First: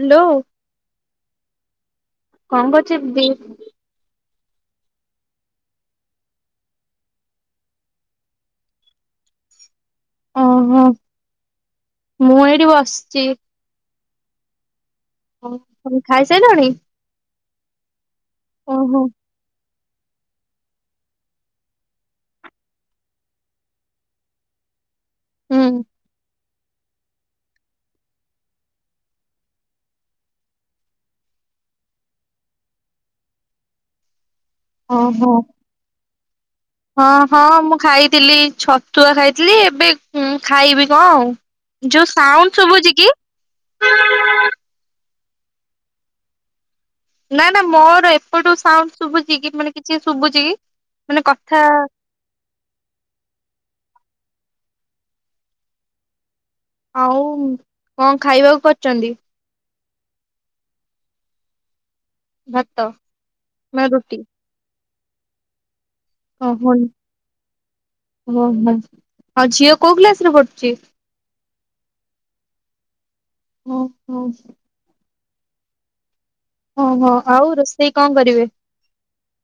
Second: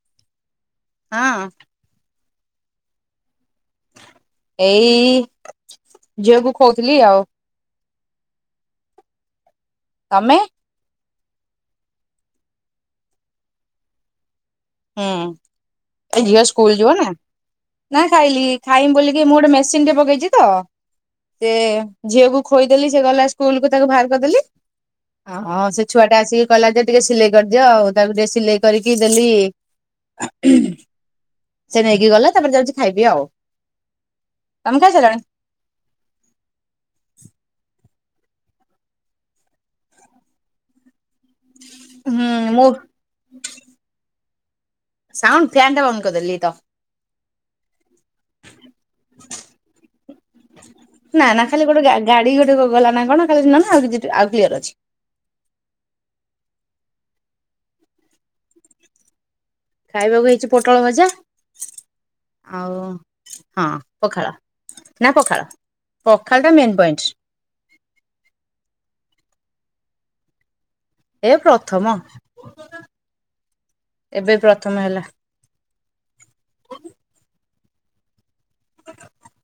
Hello. ହଁ। କଣ କରୁଚ ଦିଦି? ଏଇ ଝିଅକୁ ଖୋଉଥିଲି ଆଉ। ତମେ? ଅ ହଁ ମୁଁ ଏଇଠି ବସ୍ଚି। ହୁଁ ତମେ ଏ ଝିଅ ଖାଇସାଇଲଣି? ସ୍କୁଲ୍ ଯିବ ନା, ନା ଖାଇଲି ଖାଇମି ଓହୋ ବୋଲିକି ମୁଁ ଗୋଟେ ମେ ସିନ୍ ଟେ ପକେଇଚି ତ। [unintelligible] ଝିଅକୁ ଖୋଇଦେଲି ସେ ଗଲା ସ୍କୁଲ୍ କୁ ତାକୁ ବାହାର କରିଦେଲି। ହଁ ସେ ଛୁଆଟା ଆସିକି କହିଲା ଯେ ଟିକେ ସିଲେଇ କରିଦିଅ ଆଉ, ତାକୁ ଟିକେ ସିଲେଇ କରିକି ଦେଲି। ସେ ନେଇକି ଗଲା, ତାପରେ ଯାଉଚି ଖାଇବି ଆଉ। ତମେ ଖାଇସାରିଲଣି? [unintelligible] ହଁ-ହଁ ମୁଁ ଖାଇଥିଲି ଛତୁଆ ଖାଇଥିଲି, ଏବେ ଉଁ ଖାଇବି କଣ ଆଉ। ଯୋଉ ହୁଁ ସାଉଣ୍ଡ ମୁଁ ଶୁଭୁଛି କି? ସାଉଣ୍ଡ ଫ୍ୟାନ୍ ଟା ବନ୍ଦ କରିଦେଲି ଏଇତ। ନା ନା ମୋର ଏପଟୁ ସାଉଣ୍ଡ ଶୁଭୁଛି କି, ମାନେ କିଛି ଶୁଭୁଚି କି ମାନେ ନା ନା ଖାଲି କଥା। ଗୋଟେ ଗା ଗାଡି ଗୋଟେ ଗଲା ନା କଣ ଖାଲି ଶୁଣାଗଲା, ଆଉ କିଛି ଆଉ କ୍ଲିୟର ଅଛି। ଆଉ କଣ ଖାଇବାକୁ କରିଚନ୍ତି? ଖାଇବାକୁ ହେଇଚି ପୋଟଳ ଭଜା ଭାତ ଆଉ ହଁ ନା ରୁଟି? ପଖାଳ। ନା ପଖାଳ। ପଖାଳ ଟା ଆଉ ମେନ୍ ପଏଣ୍ଟ ଝିଅ କୋଉ କ୍ଲାସ୍ ରେ ପଢୁଚି? ଏ ପ୍ରଥମ, ଓହୋ ଏବେ ପ୍ରଥମ ହେଲା। ଓହୋ, ଆଉ ରୋଷେଇ କଣ କରିବେ?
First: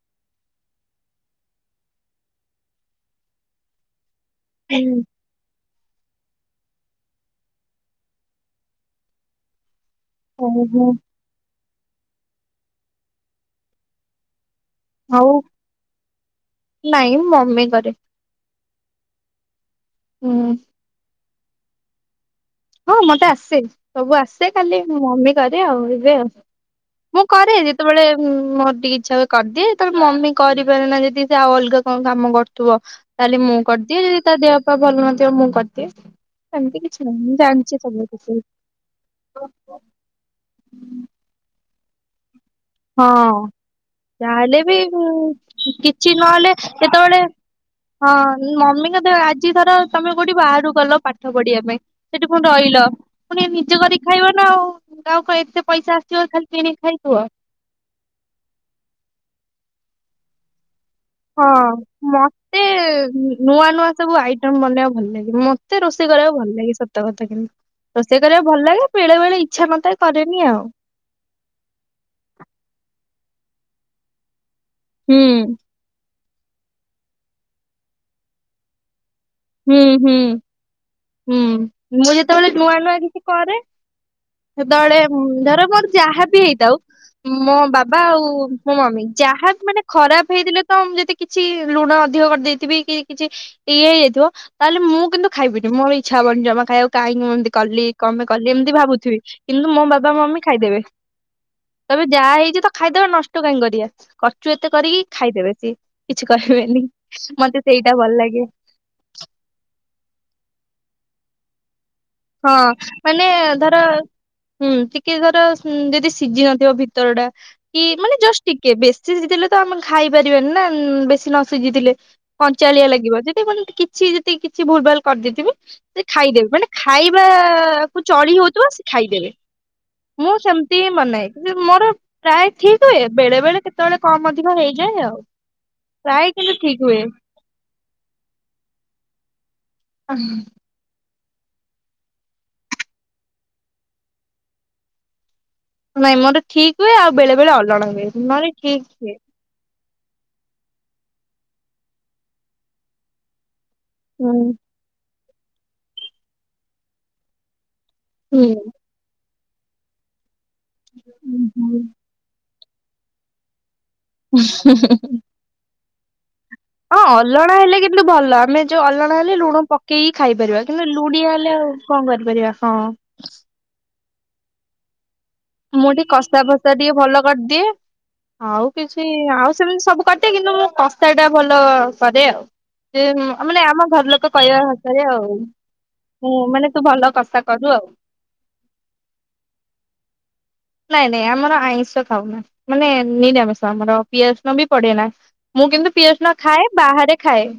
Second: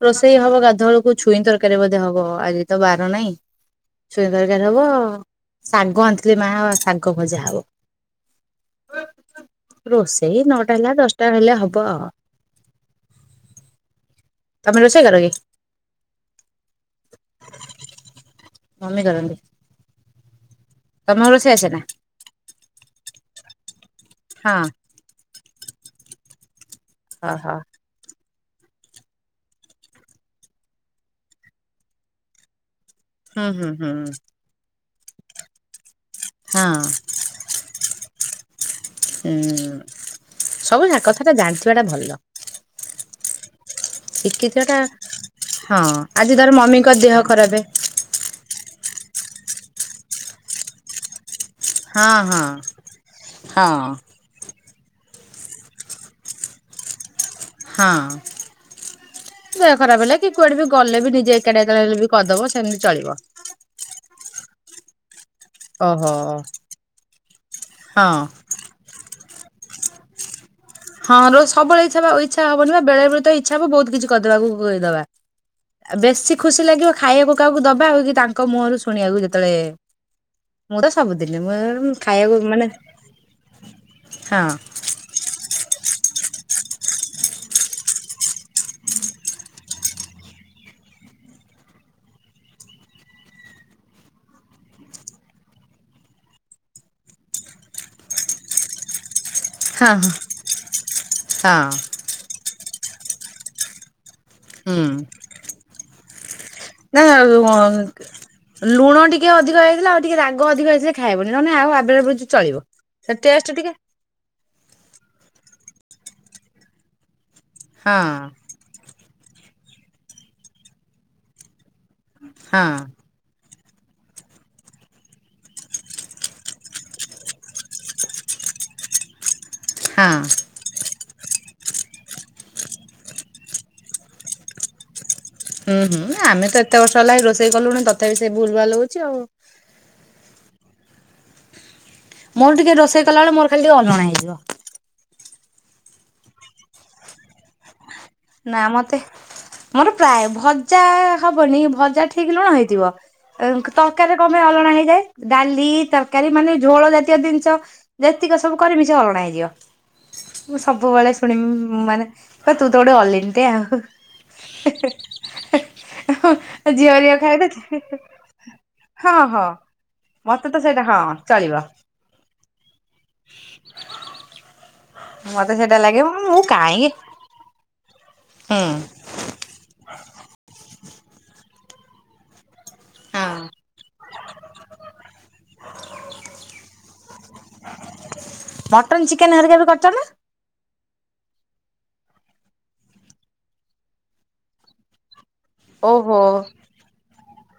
ରୋଷେଇ ହବ ଗାଧୁଆ ବେଳକୁ ଛୁଇଁ ତରକାରୀ ବୋଧେ ହବ ଆଜି ତ ବାର ନାହିଁ। ଛୁଇଁ ତରକାରୀ ହବ ଶାଗ ଆଣିଥିଲେ ମା ଶାଗ ଭଜା ହବ, ରୋଷେ ଏଇ ନଅଟା ଓହୋ ହେଲା ଦଶଟା ହେଲେ ହବ ଆଉ। ତମେ ରୋଷେଇ କର କି? ହଉ, ନାଇଁ ମମି କରିବେ। ମମି କରନ୍ତି? ହୁଁ। ତମକୁ ରୋଷେଇ ଆସେନା? ହଁ ମତେ ଆସେ ସବୁ ଆସେ ହଁ ଖାଲି ମମି କରେ ଆଉ ଏବେ ଆଉ, ମୁଁ ହ ହ କରେ ଯେ ତବଳେ ମୋର ଟିକେ ଇଚ୍ଛା ହୁଏ କରିଦିଏ, ଯେତେବେଳେ ମମି କରିପାରେନା ଯଦି ସେ ଆଉ ଅଲଗା କଣ କାମ କରୁଥିବ ତାହେଲେ ହୁଁ ମୁଁ ହୁଁ କରିଦିଏ ହୁଁ। ଯଦି ତା ଦେହପାହା ଭଲ ନଥିବ ମୁଁ କରିଦିଏ ହଁ ସେମ୍ତି କିଛି ନାହିଁଁ। ଜାଣିଚି ସବୁ କିଛି [inaudible] ହଁ ତ ଜାଣିଥିବାଟା ଭଲ। ହଁ। ଯାହାହେଲେ ଶିଖିଥିବା ବି ଟା ଉଁ ହଁ କିଛି ଆଜି ଧର ନହେଲେ ମମିଙ୍କ ଦେହ କେତେବେଳେ ଖରାପ ହଁ ମମିଙ୍କ ଦେହ ଆଜି ଧର ତମେ କୋଉଠି ବାହାରୁ ଗଲ ପା ଠ ପଢିବା ପାଇଁ ହଁ ସେଠି ହଁ ପୁଣି ରହିଲ ପୁଣି ହଁ ନିଜେ କରି ଖାଇବ ନା ଆଉ [unintelligible] କାଇ ଏତେ ପଇସା ଆସଥିବ ଖାଲି କିଣି ଖାଇ ସୁଅ। ହଁ ଦେହ ଖରାପ ହେଲେ କି କୁଆଡେ ବି ଗଲେ ବି ନି ହଁ ମୋତେ ନୂଆ ନୂଆ ସବୁ ଆଇଟମ୍ ବନେଇବାକୁ ଭଲ ଲାଗେ ମ ତେ ରୋଷେଇ ଓହୋ କରିବାକୁ ଭଲ ଲାଗେ ସତ କଥା କିନ୍ତୁ ହଁ। ରୋଷେଇ କରିବାକୁ ଭଲ ଲାଗେ ବେଳେବେଳେ ଇଚ୍ଛା ନଥାଇ କରେନି ଆଉ। ହଁ ରୋ ସବୁବେଳେ ଇଛା ବ ଇଚ୍ଛା ହବନି ବା ବେଳେବେଳେ ତ ଇଚ୍ଛା ହବ ବହୁତ କିଛି କରିଦବାକୁ [unintelligible] ଦବା। ହୁଁ ବେଶୀ ଖୁସି ଲାଗିବ ଖାଇବାକୁ କାହାକୁ ଦବା ଆଉ କି ତାଙ୍କ ମୁହରୁ ଶୁଣିବାକୁ ଯେତେଳେ ହୁଁ ହୁଁ। ହୁଁ ମୁଁ ଯେତେବେଳେ ମାନେ ନୂଆ ନୂଆ କିଛି କରେ ହଁ ସେତେବେଳେ ହୁଁ ଧର ମୋର ଯାହାବି ହେଇଥାଉ ମୋ ବାବା ଆଉ ମୋ ମମି ଯାହା ମାନେ ଖରାପ ହେଇଥିଲେ ତ ମୁଁ ଯଦି କିଛି ଲୁଣ ଅଧିକ କରି ଦେଇଥିବି କି କିଛି ଇଏ ହେଇଯାଇଥିବ ତାହେଲେ ମୁଁ କିନ୍ତୁ ଖାଇବିନି ମୋର ଇଚ୍ଛା ହବନି ଜମା ଖାଇବାକୁ କାହିଁକି ମୁଁ ଏମିତି କଲି କଣ ପାଇଁ କଲି ଏମିତି ଭାବୁଥିବି। କିନ୍ତୁ ମୋ ହଁ ବାବା ମମି ଖାଇଦେବେ। ହଁ କହିବେ ଯାହା ହେଇଛି ତ ଖାଇଦେବା ନଷ୍ଟ କାହିଁ କରିଆ। କର୍ଚୁ ଏତେ ହୁଁ କରିକି ଖାଇଦେବେ ସେ କିଛି କହିବେନି ନା ମତେ ସେଇଟା ଭଲ୍ ଲାଗେ। ଲୁଣ ଟିକେ ଅଧିକ ହେଇଥିଲେ ଆଉ ଟିକେ ରାଗ ଅଧିକ ହେଇଥିଲେ ଖାଇବନି ନହେଲେ ଆଉ ଆ [unintelligible] ହଁ ମାନେ ଧର ହୁଁ ଟିକେ ଧର ଉଁ ଯଦି ସିଝି ନଥିବ ଭିତର ଟା କି ହଁ ମାନେ ଜଷ୍ଟ ଟିକେ ବେଶି ସିଝି ଥିଲେ ତ ଆମ ଖାଇ ପାରିବାନି ନା ବେଶୀ ନ ସିଝିଥିଲେ। ହଁ କଞ୍ଚାଲିଆ ଲାଗିବ ଯଦି ମାନେ କିଛି ଯଦି କିଛି ଭୁଲ୍ ଭାଲ୍ କରି ଦେଇଥିବି ସେ ଖାଇଦେବେ ମାନେ ଖାଇବାକୁୁ ଚଳି ହଉଥୁବ ସେ ଖାଇଦେବେ ହଁ। ମୁଁ ସେମ୍ ତି ମନାଏ [unintelligible] ମୋର ପ୍ରାୟ ଠିକ୍ ହୁଏ ବେଳେ ବେଳେ କେତେବେଳେ କମ୍ ଅଧିକ ହେଇଯାଏ ଆଉ। ହୁଁ ହୁଁ ପ୍ରାୟ ଆମେ କିନ୍ତୁ ତ ଏତେ ଠିକ ବର୍ଷ ହୁଏ। ହେଲାଣି ରୋଷେଇ କଲୁଣି ତଥାପି ସେ ଭୁଲ୍ ଭାଲ୍ ହଉଛି ଆଉ। [unintelligible] ମୋର ଟିକେ ରୋଷେଇ କଲାବେଳେ ମୋର ଖାଲି ଟିକେ ଅଲଣା ହେଇଯିବ। ନାଇଁ ମୋର ଠିକ୍ ହୁଏ ଆଉ ବେଳେ ବଳେ ଅଲଣା ହୁଏ। ନହେଲେ ନା ଠିକ ମତେ ହୁଏ। ମୋର ପ୍ରାୟ ଭଜା ହବନି ଭଜା ଠିକ୍ ଲୁଣ ହେଇଥିବ। ଏ ତରକାରୀରେ କଣ ହୁଁ ପାଇଁ ଅଲଣା ହେଇଯାଏ ଡାଲି ତରକାରୀ ମାନେ ଝୋଳ ଜାତୀୟ ଜିନିଷ। ଯେତିକ ସବୁ ହୁଁ। କରିମି ସେ ଅଲଣା ହେଇଯିବ ମୁଁ ସବୁବେଳେ ଶୁଣି ହୁଁ ହୁଁ। ମାନେ କ ତୁ ତୋ ଗୋଟେ ଆଲିନ୍ ଟି ଆଉ। [unintelligible] [unintelligible] ହଁ ଖାଇବେ ଅଲଣା ହେଲେ କିନ୍ତୁ ଭଲ ଆମେ ଯୋ ହଁ ଅଲଣା ହେଲେ ହଁ। ଲୁଣ ପକେଇ ମତେ ତ ଖାଇପାରିବା ସେଇଟା କିନ୍ତୁ ହଁ ଲୁଡିଆ ହେଲେ ଚଳିବ। ଆଉ କଣ କରିପାରିବା ହଁ। ମତେ ସେଇଟା ମୁଁ ଲାଗେ ଟିକେ କଷା ଫଷା କାହିଁକି ଟିକେ ଭଲ କର୍ ଦିଏ ହୁଁ। ଆଉ କିଛି [unintelligible] ଆଉ ସେମିତି ସବୁ କରିଦେଇ କିନ୍ତୁ ମୁଁ କସ୍ଟା ଟା ଭଲ କରେ ଆଉ। ସେ ହଁ। ବଲେ ଆମ ଘର୍ ଲୋକ କହିବା ଭାଷାରେ ଆଉ। ହୁଁ ମାନେ ତୁ ଭଲ କଷା କରୁ ଆଉ। ମଟନ୍ ଚିକେନ୍ ହରିକା ବି କରିଚ ନା? ନାଇଁ ନାଇଁ ଆମର ଆଇଁଷ ଖାଉ ନା ମାନେ ନିରାମିଷ ଆମର ପିଆଜ ସୁନ ପଡେ ନା। ମୁଁ କିନ୍ତୁ ପିଅଜ ଓହୋ। ନ ଖାଏ ବାହାରେ ଖାଏ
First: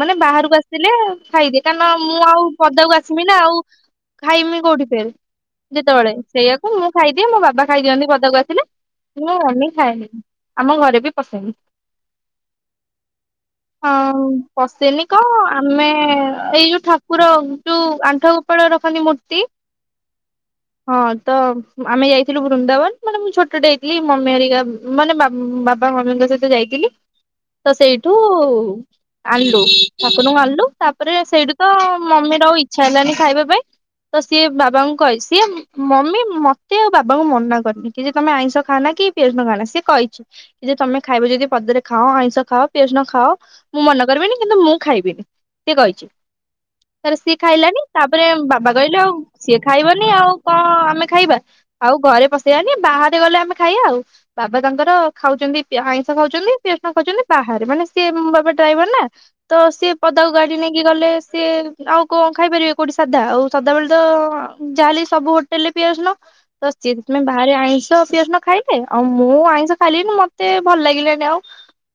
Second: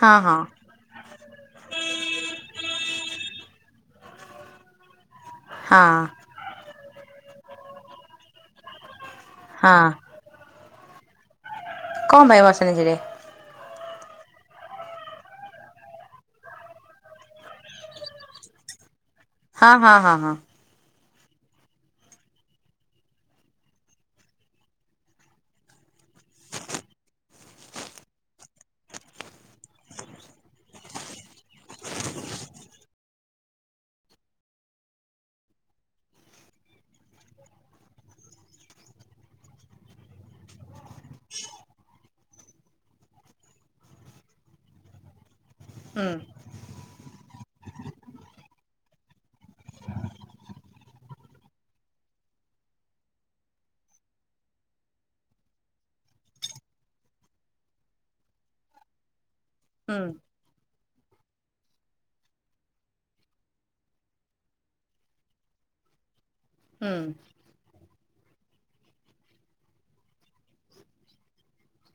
ହଁ ମାନେ ହଁ ବାହାରକୁ ଆସ ସିଲେ ଖାଇଦିଏ କାରଣ ମୁଁ ଆଉ ପଦାକୁ ଆସିବି ନା ଆଉ ଖାଇମିନି କୋଉଠି ଫେର। ହଁ ଯେତେବେଳେ ସେଇଆକୁ ମୁଁ ଖାଇଦିଏ ମୋ ବାବା ଖାଇଦିଅନ୍ତି ପଦାକୁ ଆସିଲେ, ଏ ମୁଁ ମାନିକି ହଁ ଖାଇଏନି। ଆମ ଘରେ ବି ପସେନି। କଣ ପାଇଁ ବସିନି କିରେ? ହଁ ପସେନି କଣ ଆମେ ଏଇ ଯୋଉ ଠାକୁର ଯୋଉ ଆଣ୍ଠ ଆ ଗୋପାଳ ରଖନ୍ତି ମୂର୍ତ୍ତି। ହଁ ହଁ ହଁ ହଁ। ହଁ ତ ଆମେ ଯାଇଥିଲୁ ବୃନ୍ଦାବନ ମାନେ ମୁଁ ଛୋଟେ ଟେ ଯାଇଥିଲି ମମି ହରିକା ମାନେ ବାବା ମମିଙ୍କ ସହିତ ଯାଇ ଥିଲି ତ ସେଇଠୁ ଆଣଲୁ। ଠାକୁରଙ୍କୁ ଆଣଲୁ ତାପରେ ସେଇଠୁ ତ ମମିର ଆଉ ଇଚ୍ଛା ହେଲାନି ଖାଇବା ପାଇଁ। ତ ସିଏ ବାବାଙ୍କୁ କହେ ସିଏ ମମି ମତ ତେ ଆଉ ବାବାଙ୍କୁ ମନା କରିନି କି ଯେ ତମେ ଆଇଁଷ ଖାାନା କି ପିଅଜରସନ ଖାନା ସେ କହିଚି। ଯେ ତମେ ଖାଇବ ଯଦି ପଦରେ ଖାଅ ଆଇଁଷ ଖାଅ ପିଆଜ ରସୁଣ ଖାଅ। ମୁଁ ମନା କରିବିନି କିନ୍ତୁ ମୁଁ ଖାଇବିନି ସେି ହୁଁ କହିଚି। ତାପରେ ସିଏ ଖାଇଲାନି। ତାପରେ ବାବା କହିଲେ ଆଉ ସିଏ ଖାଇବନି ଆଉ କଣ ଆମେ ଖାଇବା? ଆଉ ଘରେ ପସେଇବାନି ବାହାରେ ଗଲେ ଆମେ ଖାଇବା ଆଉ। ବାବା ତାଙ୍କର ଖାଉଚନ୍ତି ଆଇଁଷ ଖାଉଚନ୍ତି। ପିଆସ ରସୁଣ ଖାଉଚନ୍ତି ବାହାରେ ମାନେ ସିଏ ମୋ ବାବା ଡ୍ରାଇଭର ନା? ତ ସିଏ ହୁଁ ପଦାକୁ ଗାଡି ନେଇକି ଗଲେ ସିଏ ଆଉ କଣ ଖାଇପାରିବେ କୋଉଠି ସାଧା? ଆଉ ସଦାବେେଳେ ତ ଯାହାେଲେ ସବୁ ହୋଟେଲରେ ପିଆଜ ରସୁଣ। ତ ହୁଁ ସେଥିପାଇଁ ତମେ ବାହାରେ ଆଇସ ତ ପିଆଜ ରସୁଣ ଖାଇଲେ ଆଉ ମୁଁ ଆଇଁଷ ଖାଇଲିଣିି ମତେ ଭଲ ଲାଗିଲାନି ଆଉ।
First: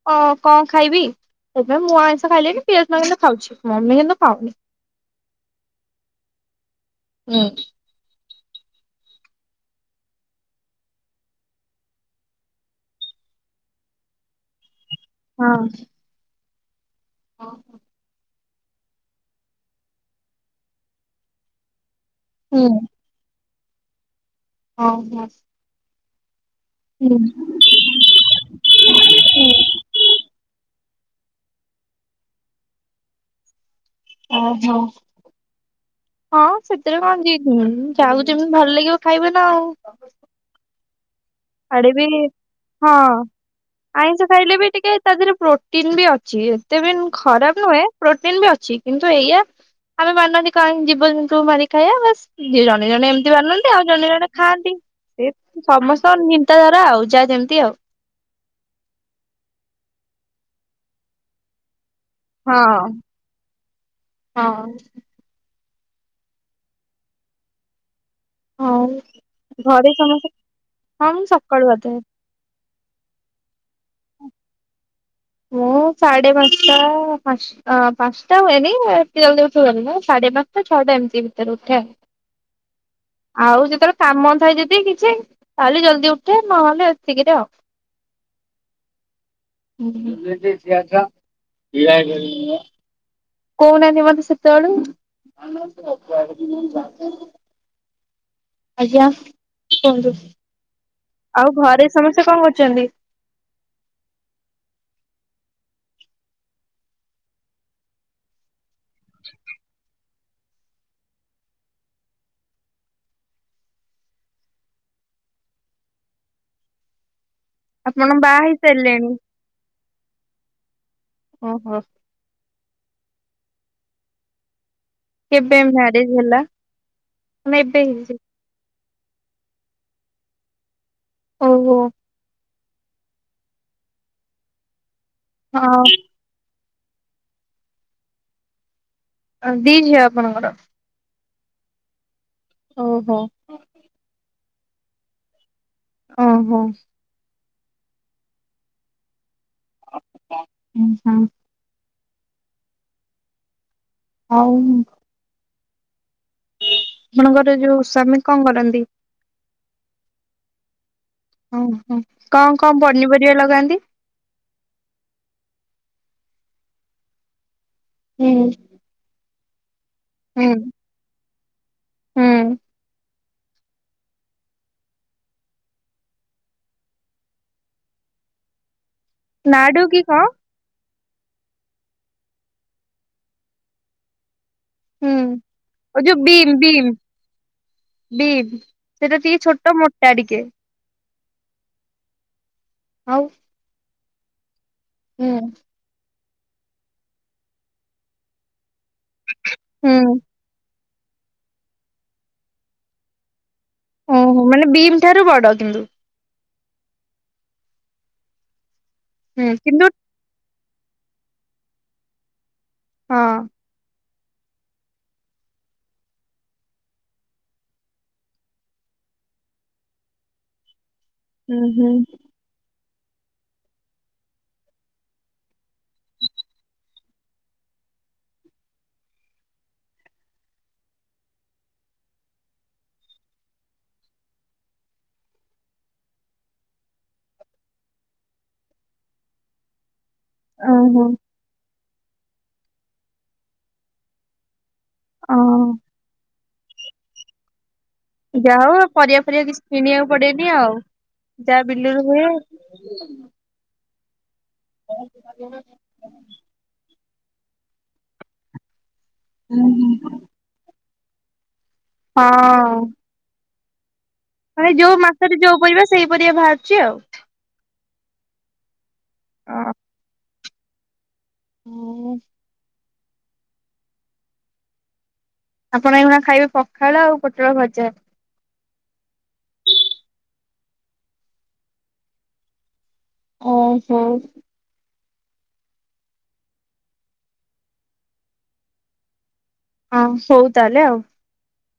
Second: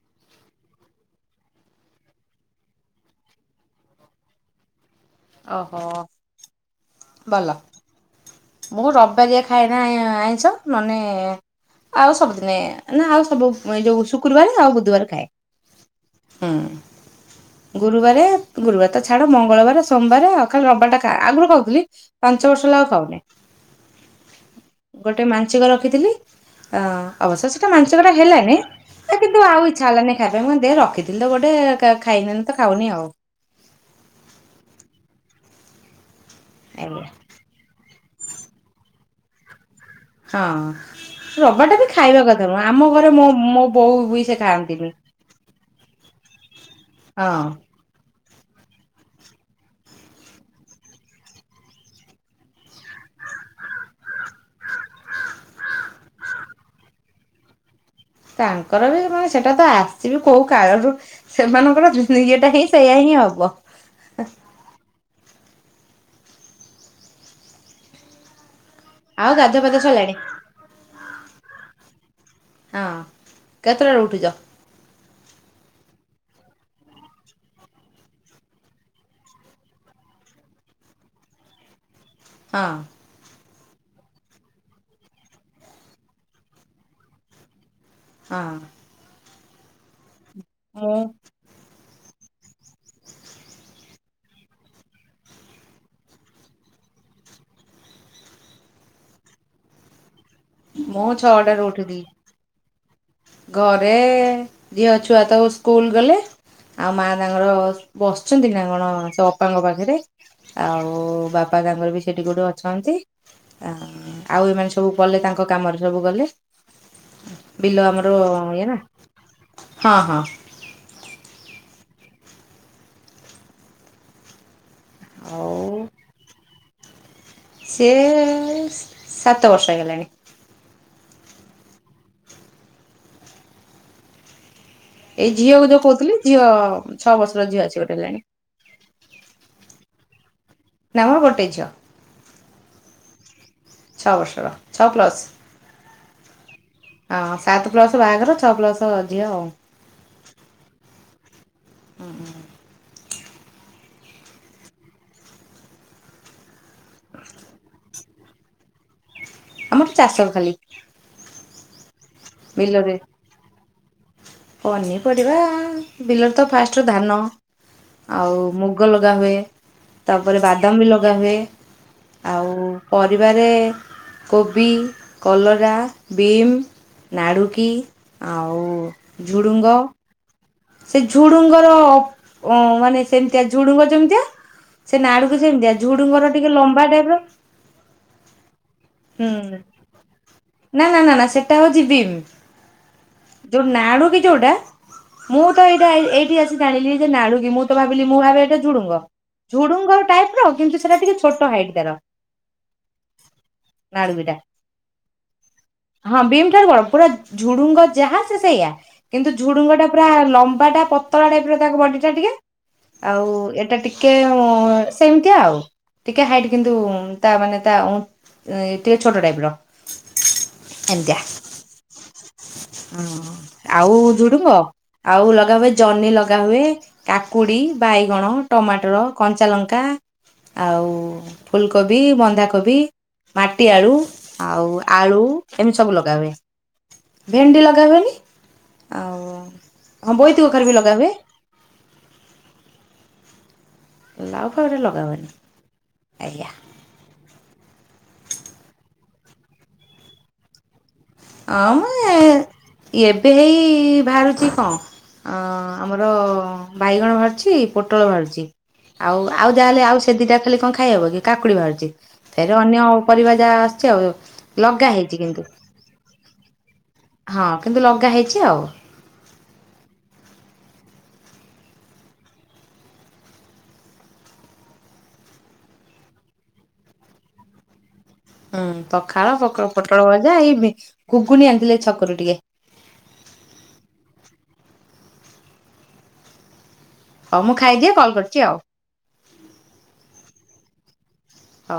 ହଁ କଣ ଖାଇବି ସେପାଇ ମୁଁ ଆଇଁଷ ଖାଇଲେ ବି ପିଆଜ କିନ୍ତୁ ଖାଉଚି। ମମି କିନ୍ତୁ ଖାଉନି। ଓହୋ ହୁଁ। ଭଲ। ମୁଁ ରିବିବାରିଆ ଖାଇନାଏ ଆଇଁଷ ନହେଲେ ଆଉ ସବୁଦିନେ ନା ଆଉ ସବୁ ଏ ଯୋଉ ଶୁକ୍ରବାରେ ଆଉ ବୁଧବାର ଖାଏ। ହଁ। ଓହୋ। ହୁଁ ଗୁରୁବାରେ ଗୁରୁବାର ତ ଛାଡ ମଙ୍ଗଳବାର ସୋମବାର ଆଉ ଖାଲି ରବିବାର ଟା ଖା ଆଗରୁ ଖାଉଥିଲି ପାଞ୍ଚ ବର୍ଷ ହେଲା ଆଉ ଖାଉନାଇ। ଗୋଟେ ମାଞ୍ଚିକ ରଖିଥିଲି। ଅ ହୁଁ। ଅବଶ୍ୟ ସେଟା ମାଂସଙ୍କଟା ହେଲାନି ହେଲେ କିନ୍ତୁ ଆଉ ଇଚ୍ଛା ହେଲାନି। ଖାଇବା ପାଇଁ ମୁଁ ଦେ ରଖିଥିଲି ତ ଗୋଟେ ଖା ଖାଇନେନି ତ ଖାଉନି ଆଉ। ଓହୋ। ଆଉ ହଁ ସେଥିରେ ଏଇଆ କଣ ଜି ହୁଁ ଯାଉ ଯେମତି ଭଲ ଲାଗିବ ଖାଇବେ ନା ଆଉ। ହଁ ରବିବାରଟା ବି ଖାଇବା କଥା ନୁହ। ଆମ ହଁ ଘରେ ମୋ ବୋଉ ବି ଆଇଁଷ ସେ ଖାଇଲେ ଟିକେ ଖାଆନ୍ତିନି। ତା ଦିହରେ ପ୍ରୋଟିନ ବି ଅଛି। ଏତେ ବି ହଁ ଖରାପ ନୁହେଁ ପ୍ରୋଟିନ ବି ଅଛି କିନ୍ତୁ ଏଇଆ ଆମେ ମାନନ୍ତି କାଇଁ ଜୀବଜନ୍ତୁ ମାରିକି ଖାଇବା ବସ୍ ଯିଏ ଜଣେ ଜଣେ ଏମିତି ମାନନ୍ତି ଆଉ ଜଣେ ଜଣେ ଖାଆନ୍ତି ସେ ସମସ୍ କଣ ଚିନ୍ତା ଧାରା ଆଉ ଯାଆ ଯେମିତି ଆଉ ତାଙ୍କର ବି ମାନେ ସେଟା ତ ଆସିବେ କୋଉ କାଳରୁ ସେମାନଙ୍କର ୟେ ଟା ହିଁ ସେଇୟା ହଁ। ହିଁ ହବ। ହଁ। ହଁ ଆଉ ଗାଧୁଆ ପାଧୁଆ ଘରେ ସରିଲାଣି ସମସ୍ତେ ହଁ ମୁଁ ସକାଳୁ ଗାଧାଏ। ହଁ କେତେଟାରେ ଉଠିଚ? ହଁ ସାଢ଼େ ପାଞ୍ଚଟା ପାଞ୍ଚ ଅଁ ପାଞ୍ଚଟା ହୁଏନି ଏତେ ଜଲଦି ଉଠି ହୁଏନି ନା ସାଢେ ପାଞ୍ଚଟା ଛଅଟା ଏମିତି ଭିତରେ ଉଠେ ଆଉ। ହଁ। ଆଉ ଯେତେବେଳେ କାମ ଥାଏ ଯଦି କିଛି ତାହେଲେ ଜଲ୍ଦି ଉଠେ ନହେଲେ ଏତିକିରେ ଆଉ। ହଁ। ଛି ମୁଁ ଆଚ୍ଛା ବି [inaudible] କହୁନାହାନ୍ତି ମତେ ସେତେବେଳୁ ଆଜ୍ଞା କୁହନ୍ତୁ? ମୋ ଛ ଆଉ ଘରେ ସମସ୍ତେ କଣ କରୁଛନ୍ତି? ଘରେ ଝିଅ ଛୁଆ ତ ସ୍କୁଲ ଗଲେ ଆଉ ମାଆ ତାଙ୍କର ବସିଛନ୍ତି ନା କଣ ସେ ଅପାଙ୍କ ପାଖରେ? ଆଉ ବାପା ତାଙ୍କର ବି ସେଠି କଉଠି ଅଛନ୍ତି। ଆଉ ଏମାନେ ସବୁ ଗଲେ ତାଙ୍କ କାମରେ ସବୁ ଗଲେ ବିଲ ଆ ବାି ହେଇ ସାରିଲେଣି ହଁ ଓହୋ? ଆଉ କେବେ ମ୍ୟାରେଜ ହେଲା? ନା ଏବେ ସେି ହେଇଛି ସାତ ବର୍ଷ ହେଇଗଲାଣି। ଓହୋ। ଏଇ ଝିଅ କୁ ଯୋଉ ହଁ କହୁଥିଲି ଝିଅ ଛଅ ବର୍ଷର ଝିଅ ଆସି ଗୋଟେ ହେଲାଣି। ଦିଝିଅ ଆପଣଂକର? ନାମ ଗୋଟେ ଝିଅ। ଓହୋ। ଛଅ ବର୍ଷର ଛଅ ପ୍ଲସ୍ ଓହୋ। ହଁ ସାତ ପ୍ଲସ ବାହାଘର ଛଅ ପ୍ଲସ ଝିଅ ଆଉ। ହଁ ହଁ। ଉଁ ହୁଁ ହଉ ଆପଣଙ୍କର ଯୋଉ ସ୍ଵାମୀ କଣ କରନ୍ତି? ଆମର ଚାଷ ଖାଲି। ଓହୋ କଣ କଣ ବିଲରେ ପନିପରିବା ଲଗାନ୍ତି? ପନିପରିବା ବିଲରେ ତ ଫାଷ୍ଟ ଧାନ ଆଉ ହୁଁ ମୁ ମୁଗ ଲଗାହୁଏ ତାପରେ ବାଦାମ ବି ଲଗାହୁଏ ଆଉ ହୁଁ ପ ପରିବାରେ କୋବି କଲରା ବିମ୍ ନାଡ଼ୁକି ଆଉ ଝୁଡ଼ୁଙ୍ଗ ନାଡୁକି କଣ? ସେ ଝୁଡୁଙ୍ଗର ଅ ମାନେ ସେମିତିଆ ଝୁଡୁଙ୍ଗ ଯେମିତିଆ। ସେ ହୁଁ ନାଡୁକୁ ସେମିତିଆ ଓ ଝୁଡୁଙ୍ଗର ଟିକେ ଲମ୍ବା ଟାଇପ ର। ବି ସେଟା ହୁଁ ଟିକେ ଛୋଟ ମୋଟା ଟିକେ। ନା ନା ନା ନା ସେଟା ହଉଚି ଵିମ। ଆଉ। ଯୋଉ ନାଡୁକି ଯୋଉଟା ହୁଁ ମୁଁ ତ ଏଇଟା ଏଇଠି ଆସି ଜାଣିଲି ଜେ ନାଡୁକି ମୁଁ ତ ଭାବିଲି ମୁଁ ଭାବେ ଏଟା ଝୁଡୁଙ୍ଗ। ଝୁଡୁଙ୍ଗ ହୁଁ ଟାଇପ ର କିନ୍ତୁ ସେଟା ଟିକେ ଛୋଟ ହାଇଟ୍ ତାର। ନାଡୁକିଟା ଓହୋ ମାନେ ବିମ୍ ଠାରୁ ବଡ କିନ୍ତୁ। ହଁ ବିମ୍ ଠାରୁ ବଡ଼ ପୁରା ଝୁଡୁଙ୍ଗ ଯାହା ସେ ସେଇଆ କିନ୍ତୁ ହୁଁ କିନ୍ତୁ ଝୁଡୁଙ୍ଗଟା ଆ ଲମ୍ବାଟା ପତଳା ଟାଇପ୍ ର ତା ବଡ଼ିଟା ଟିକେ ହଁ ଆଉ ଏଟା ଟି କେ ଉଁ ସେମିତି ଆଉ ଟିକେ ହାଇଟ୍ କିନ୍ତୁ ତା ମାନେ ତା ଉଁ ଏ ଟିକେ ଛୋଟ ଟାଇପ୍ ର ଏମତିଆ। ହୁଁ ହୁଁ। ହଁ ଆଉ ଝୁଡୁଙ୍ଗ ଆଉ ଲଗା ହୁଏ ଜହ୍ନି ଲଗା ହୁଏ। କାକୁଡ଼ି ବାଇଗଣ ଟମାଟର କଞ୍ଚାଲଙ୍କା। ଆଉ ଫୁଲକୋବି, ବନ୍ଧାକୋବି। ମାଟି ଆଳୁ ଆଉ ଆଳୁ ଏମିତି ସବୁ ଲଗା ହୁଏ। ଭେଣ୍ଡି ଲଗା ହୁଏନି ଆଉ ହଁ ବୋଇତି କଖାରୁ ବି ଲଗା ଓହୋ ହୁଏ। ଲାଉ ଫାଉରେ ଲଗା ହୁଏନି ଓ ଆଜ୍ଞା। ଯା ହଉ ଆଉ ଏ ପରିଆ ଫରିଆ କିଛି କିଣିବାକୁ ପଡ଼େନି ଆଉ। ଯାହା ହଁ ମୁଁ ବିଲରୁ ହୁଏ ଏଁ ଏବେ ହେଇ ବାହାରୁଚି କଁ ଅଁ ମର ବାଇଗଣ ବାହାରୁଛି ପୋଟଳ ବାହାରୁଚି ଆଉ ଆଉ ଯାହା ହେଲେ ଆଉ ସେ ଦିଟା ଖାଲି କଁ ଖାଇହବ କି କାକୁଡ଼ି ବାହାରୁଚି ଫେରେ ଅନ୍ୟ ପରିବା ଯାହା ଆସଚି ଆଉ। ଅରେ ଲଗା ଯୋଉ ହେଇଛି ମାସରେ କିନ୍ତୁ ଯୋଉ ପରିବା ସେଇ ପରିବା ବାହାରୁଚି ଆଉ। ହଁ କିନ୍ତୁ ଲଗା ହେଇଚି ଆଉ। ଅ ମୁଁ ଆପଣ ଏଇକ୍ଷୁଣା ଖାଇବେ ପଖାଳ ଆଉ ପୋଟଳ ଭଜା। ହଁ ପଖାଳ ପୋକ ପୋଟଳ ଭଜା ଏଇ ବି କୁଗୁନି ଆଣିଥିଲେ ଛକୁରୁ ଟିକେ। ଓହୋ। ଅ ମୁଁ ଖାଇଦିଏ କଲ୍ କରୁଚି ଆଉ। ହଁ ହୋଉ ତାହେଲେ ଆଉ। ଅ